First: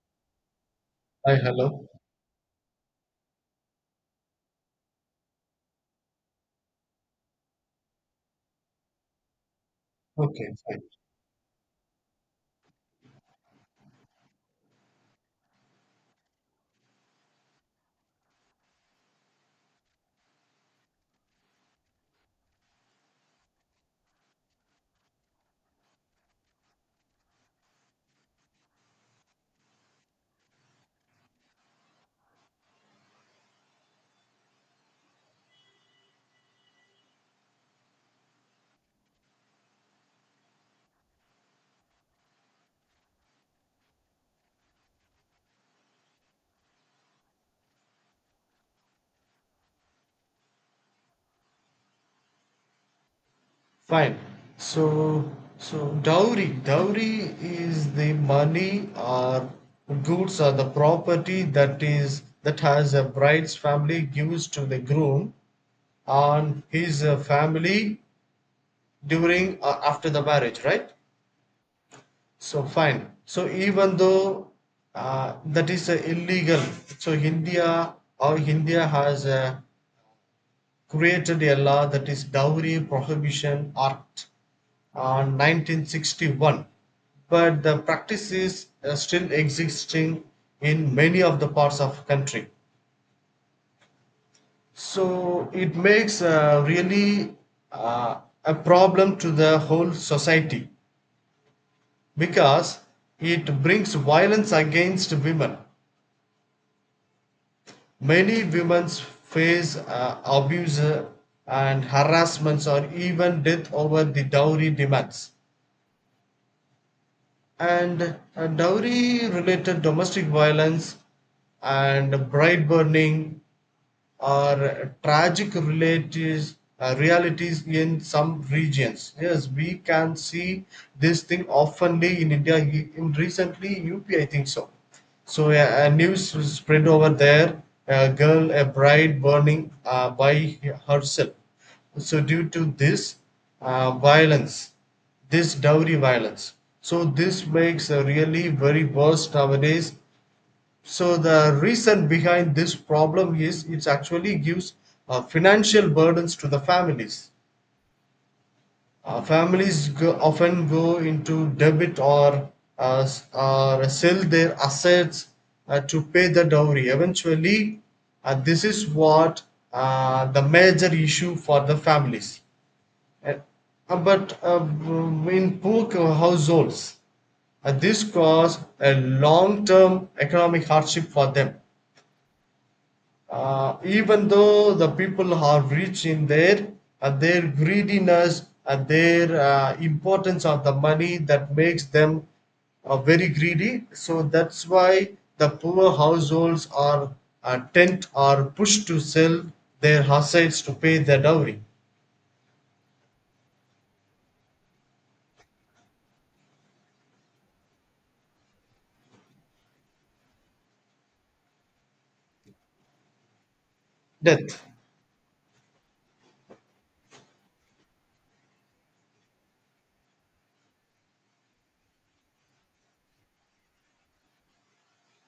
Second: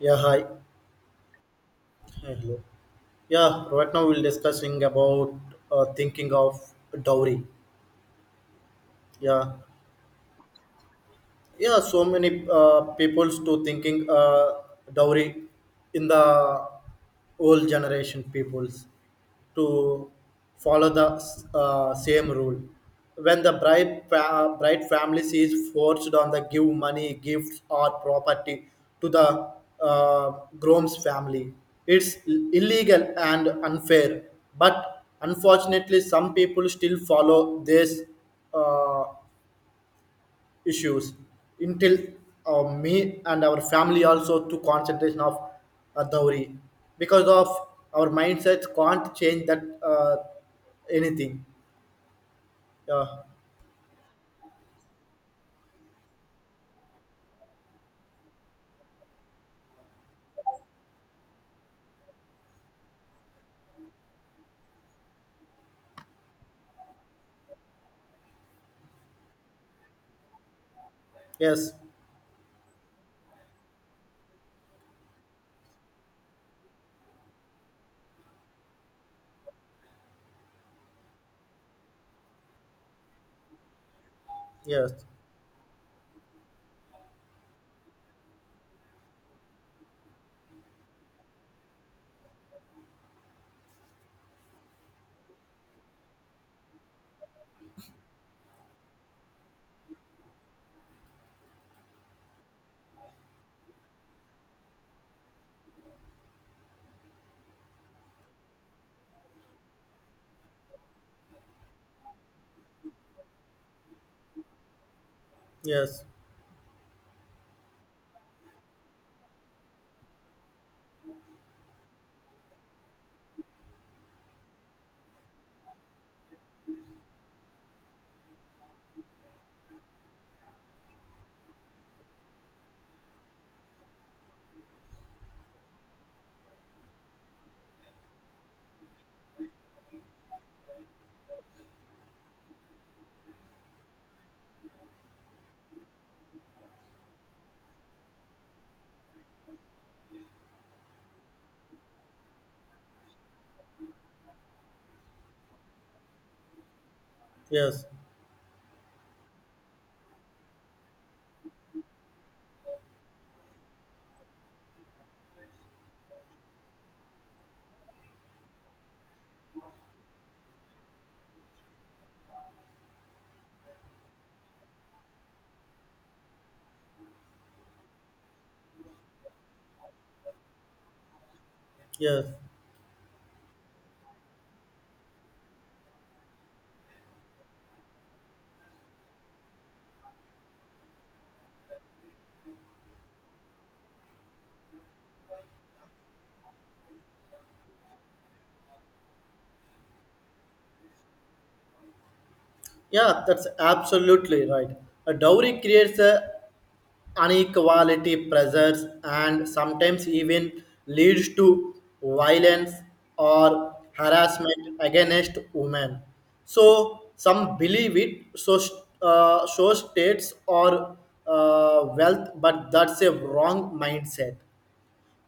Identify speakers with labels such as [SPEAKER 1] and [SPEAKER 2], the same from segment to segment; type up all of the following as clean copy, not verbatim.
[SPEAKER 1] Yeah, hi.
[SPEAKER 2] Hi, hello.
[SPEAKER 1] Hey, hello. Yeah, right now we'll discussing about thinking of dowry. Yeah,
[SPEAKER 2] Okay, fine.
[SPEAKER 1] yeah so many people's to thinking dowry in the old generation peoples to follow the same rule when the bride, bride family is forced on the give money gifts or property to the uh, groom's family it's illegal and unfair but unfortunately some people still follow this uh, issues until me and our family also took concentration of dowry because of our mindsets can't change that anything, yeah,
[SPEAKER 2] Fine. So, so dowry is the money or goods or the property that is that has a bride's family gives to the groom and his family during or after the marriage, right?
[SPEAKER 1] yes,
[SPEAKER 2] So fine. So even though that is illegal, so India has a created a law that is Dowry Prohibition Act
[SPEAKER 1] yes,
[SPEAKER 2] on 1961, but the practice is still existing in many of the parts of country. So it makes really uh, a problem to the whole society because it brings violence against women. Many women face abuse and harassments or even death over the dowry demands,
[SPEAKER 1] yes,
[SPEAKER 2] and dowry related domestic violence and bride burning are tragic realities in some regions. Yes, we can see this thing oftenly in India. In recently, UP, I think so. So a news was spread over there. A girl, a bride burning by herself. So due to this violence, this dowry violence. So this makes a really very worse nowadays. So the reason behind this problem is it actually gives financial burdens to the families.
[SPEAKER 1] yes,
[SPEAKER 2] Families often go into debit, or or sell their assets to pay the dowry. Eventually, this is what the major issue for the families. Uh, in poor households, this cause a long-term economic hardship for them.
[SPEAKER 1] yes,
[SPEAKER 2] Even though the people are rich in their at their greediness and their importance of the money that makes them very greedy, so that's why the poor households are tent are pushed to sell their assets to pay their dowry.
[SPEAKER 1] yeah, that's absolutely right. A dowry creates a inequality pressures and sometimes even leads to violence or
[SPEAKER 2] Death.
[SPEAKER 1] harassment against women. So some believe it so show states or wealth, but that's a wrong mindset.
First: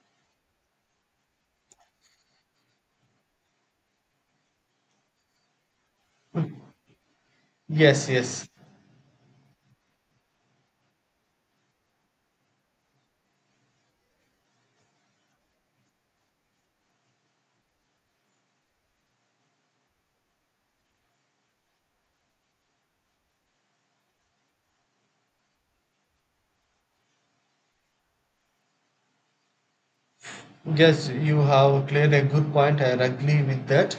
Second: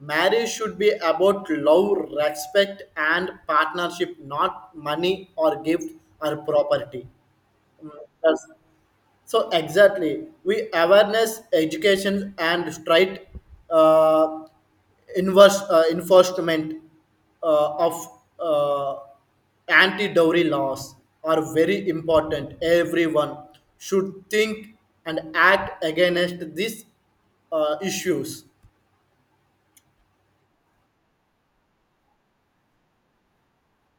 [SPEAKER 1] Marriage should be about love, respect, and partnership, not money or gift or property. Mm,
[SPEAKER 2] Yes,
[SPEAKER 1] that's-
[SPEAKER 2] yes.
[SPEAKER 1] so exactly, we awareness, education, and straight uh, inverse enforcement of anti-dowry laws are very important. Everyone should think and act against these issues.
[SPEAKER 2] Yes, you have cleared a good point. I agree with that,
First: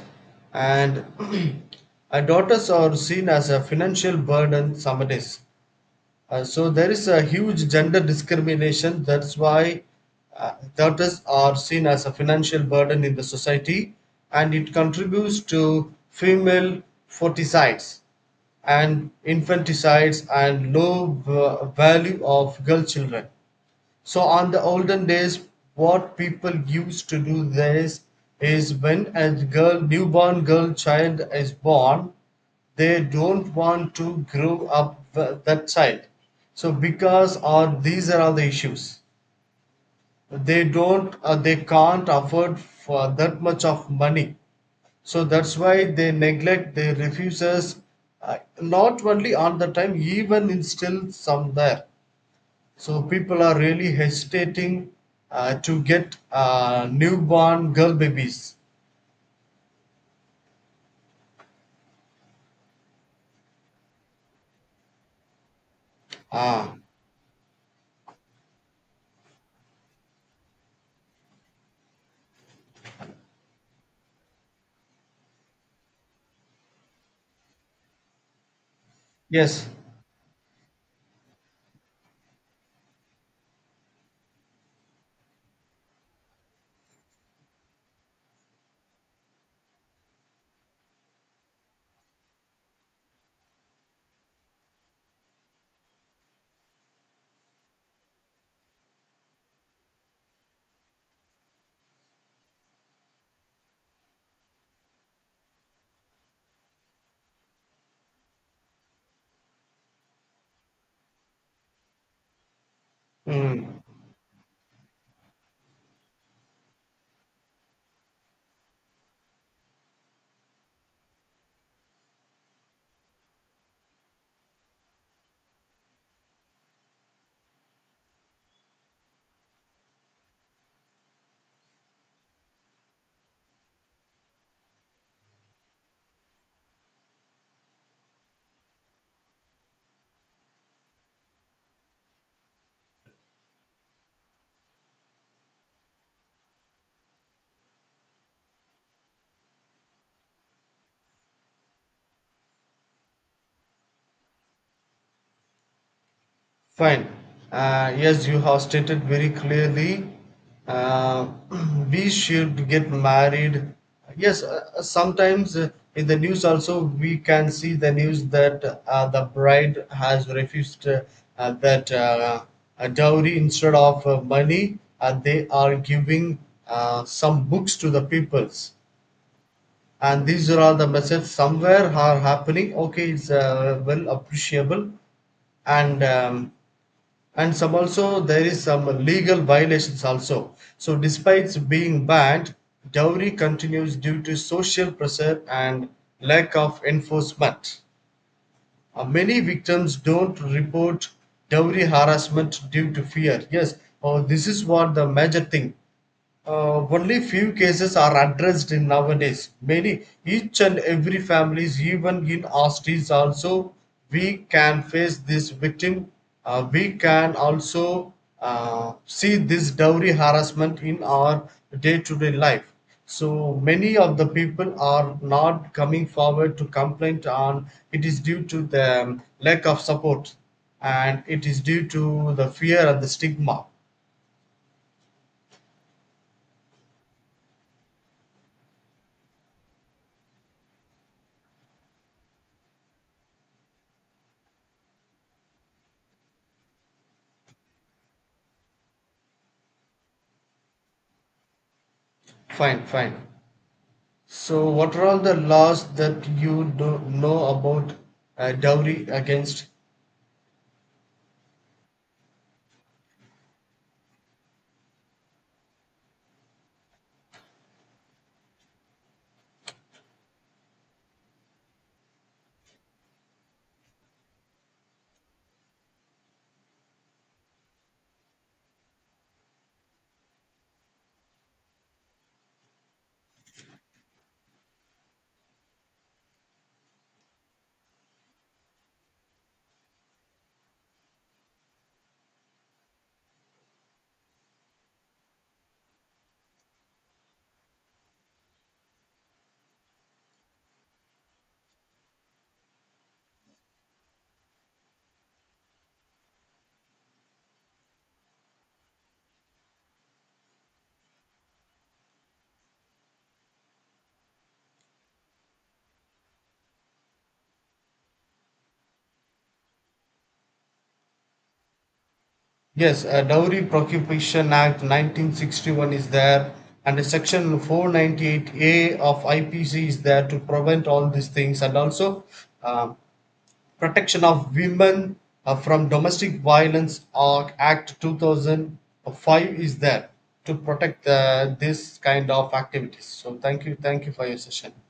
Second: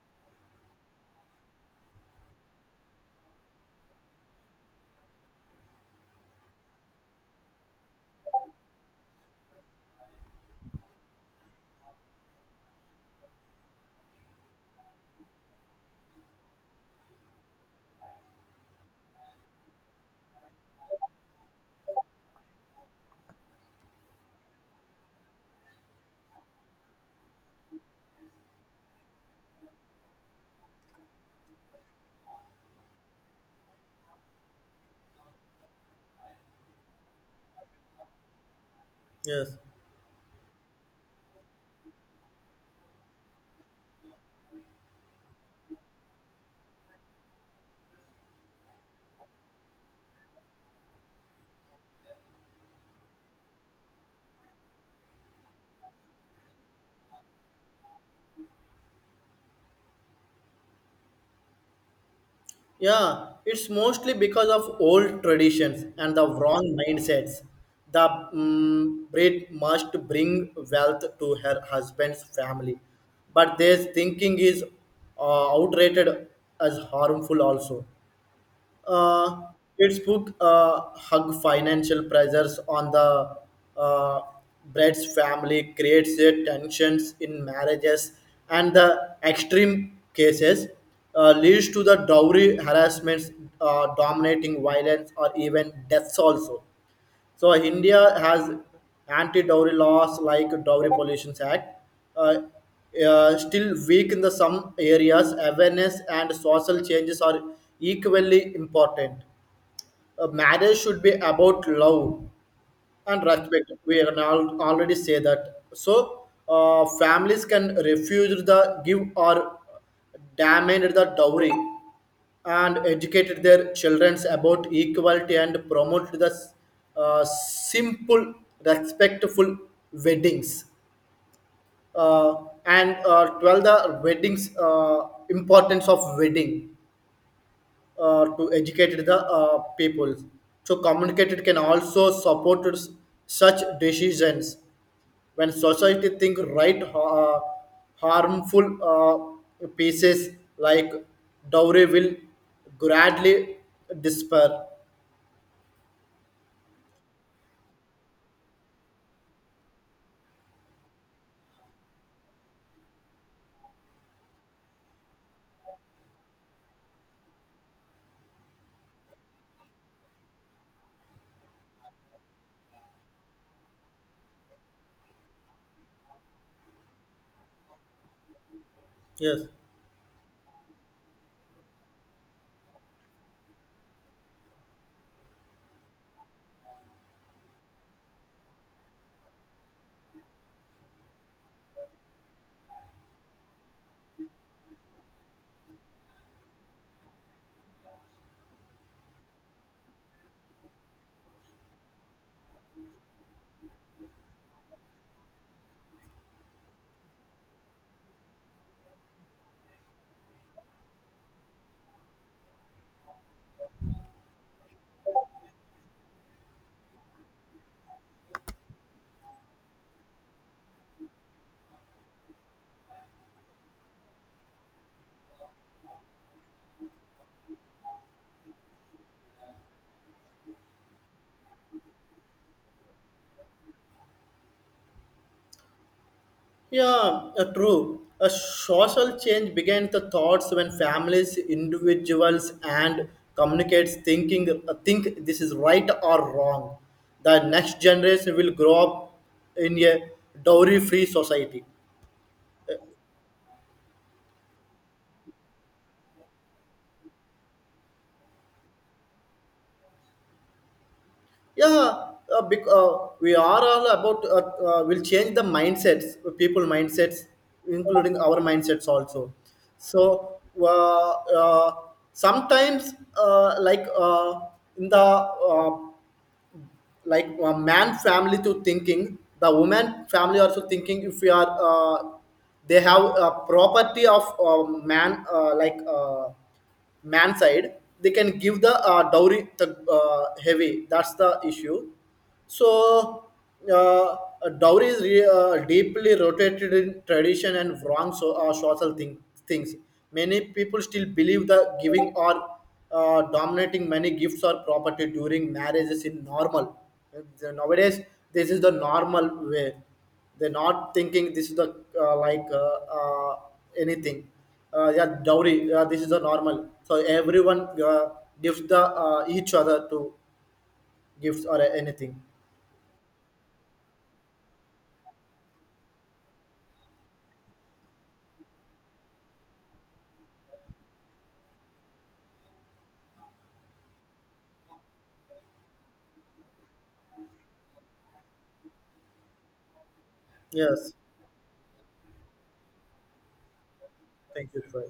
[SPEAKER 2] and our daughters are seen as a financial burden some days. So there is a huge gender discrimination. That's why daughters are seen as a financial burden in the society, and it contributes to female forticides and infanticides and low value of girl children. So on the olden days, what people used to do this is when a girl, newborn girl child is born, they don't want to grow up that child. So because or these are all the issues.
[SPEAKER 1] Yes.
[SPEAKER 2] They can't afford for that much of money. So that's why they neglect, they refuses, not only on the time, even instill some there. So people are really hesitating to get newborn girl babies.
[SPEAKER 1] Yeah, it's mostly because of old traditions and the wrong
[SPEAKER 2] Ah,
[SPEAKER 1] mindsets. The bride must bring wealth to her husband's family, but this thinking is outrated as harmful also. Uh,
[SPEAKER 2] yes.
[SPEAKER 1] its book hug financial pressures on the uh, Brett's family creates a tensions in marriages and the extreme cases leads to the dowry harassments, dominating violence, or even deaths also. So India has anti-dowry laws like Dowry Pollution Act, uh, still weak in the some areas. Awareness and social changes are equally important. Marriage should be about love, and respect
[SPEAKER 2] Mm.
[SPEAKER 1] we can already say that. So families can refuse the give or demand the dowry and educate their children about equality and promote the simple respectful weddings, uh, and 12 the weddings, importance of wedding to educate the people. So communicate can also support such decisions when society think right, harmful pieces like dowry will gradually disappear.
[SPEAKER 2] Fine. Yes, you have stated very clearly. Uh, we should get married. Yes, sometimes in the news also we can see the news that the bride has refused that a dowry instead of money. They are giving some books to the peoples,
[SPEAKER 1] Yes.
[SPEAKER 2] and these are all the messages somewhere are happening. Okay, it's well appreciable, and um, and some also there is some legal violations also. So despite being banned, dowry continues due to social pressure and lack of enforcement. Many victims don't report dowry harassment due to fear. Yes, oh, this is what the major thing. Only few cases are addressed in nowadays. Many, each and every families, even in Austin, also we can face this victim. We can also see this dowry harassment in our day-to-day life. So many of the people are not coming forward to complain on it is due to the lack of support, and it is due to the fear and the stigma.
[SPEAKER 1] Yeah, true. A social change began the thoughts when families, individuals, and communicates thinking think this is right or wrong. The next generation will grow up in a dowry-free society.
[SPEAKER 2] Fine, fine. So, what are all the laws that you do know about dowry against?
[SPEAKER 1] Yeah, we are all about will change the mindsets, people mindsets, including our mindsets also. So uh, uh, sometimes, like in the like a man family to thinking the woman family also thinking if we are they have a property of man like man side they can give the dowry the heavy, that's the issue. So, uh, dowry is deeply rooted in tradition and wrong, so, social things. Many people still believe that giving or dominating many gifts, or property during marriage is in normal. Nowadays, this is the normal way. They're not thinking this is the like anything. Yeah, dowry. Yeah, this is the normal. So everyone gives the each other to gifts or anything.
[SPEAKER 2] Yes, Dowry Prohibition Act 1961 is there, and the section 498A of IPC is there to prevent all these things, and also uh, protection of women from domestic violence Act 2005 is there to
[SPEAKER 1] Yes.
[SPEAKER 2] protect this kind of activities. So, thank you for your
[SPEAKER 1] Thank you.
[SPEAKER 2] session.
[SPEAKER 1] Bye.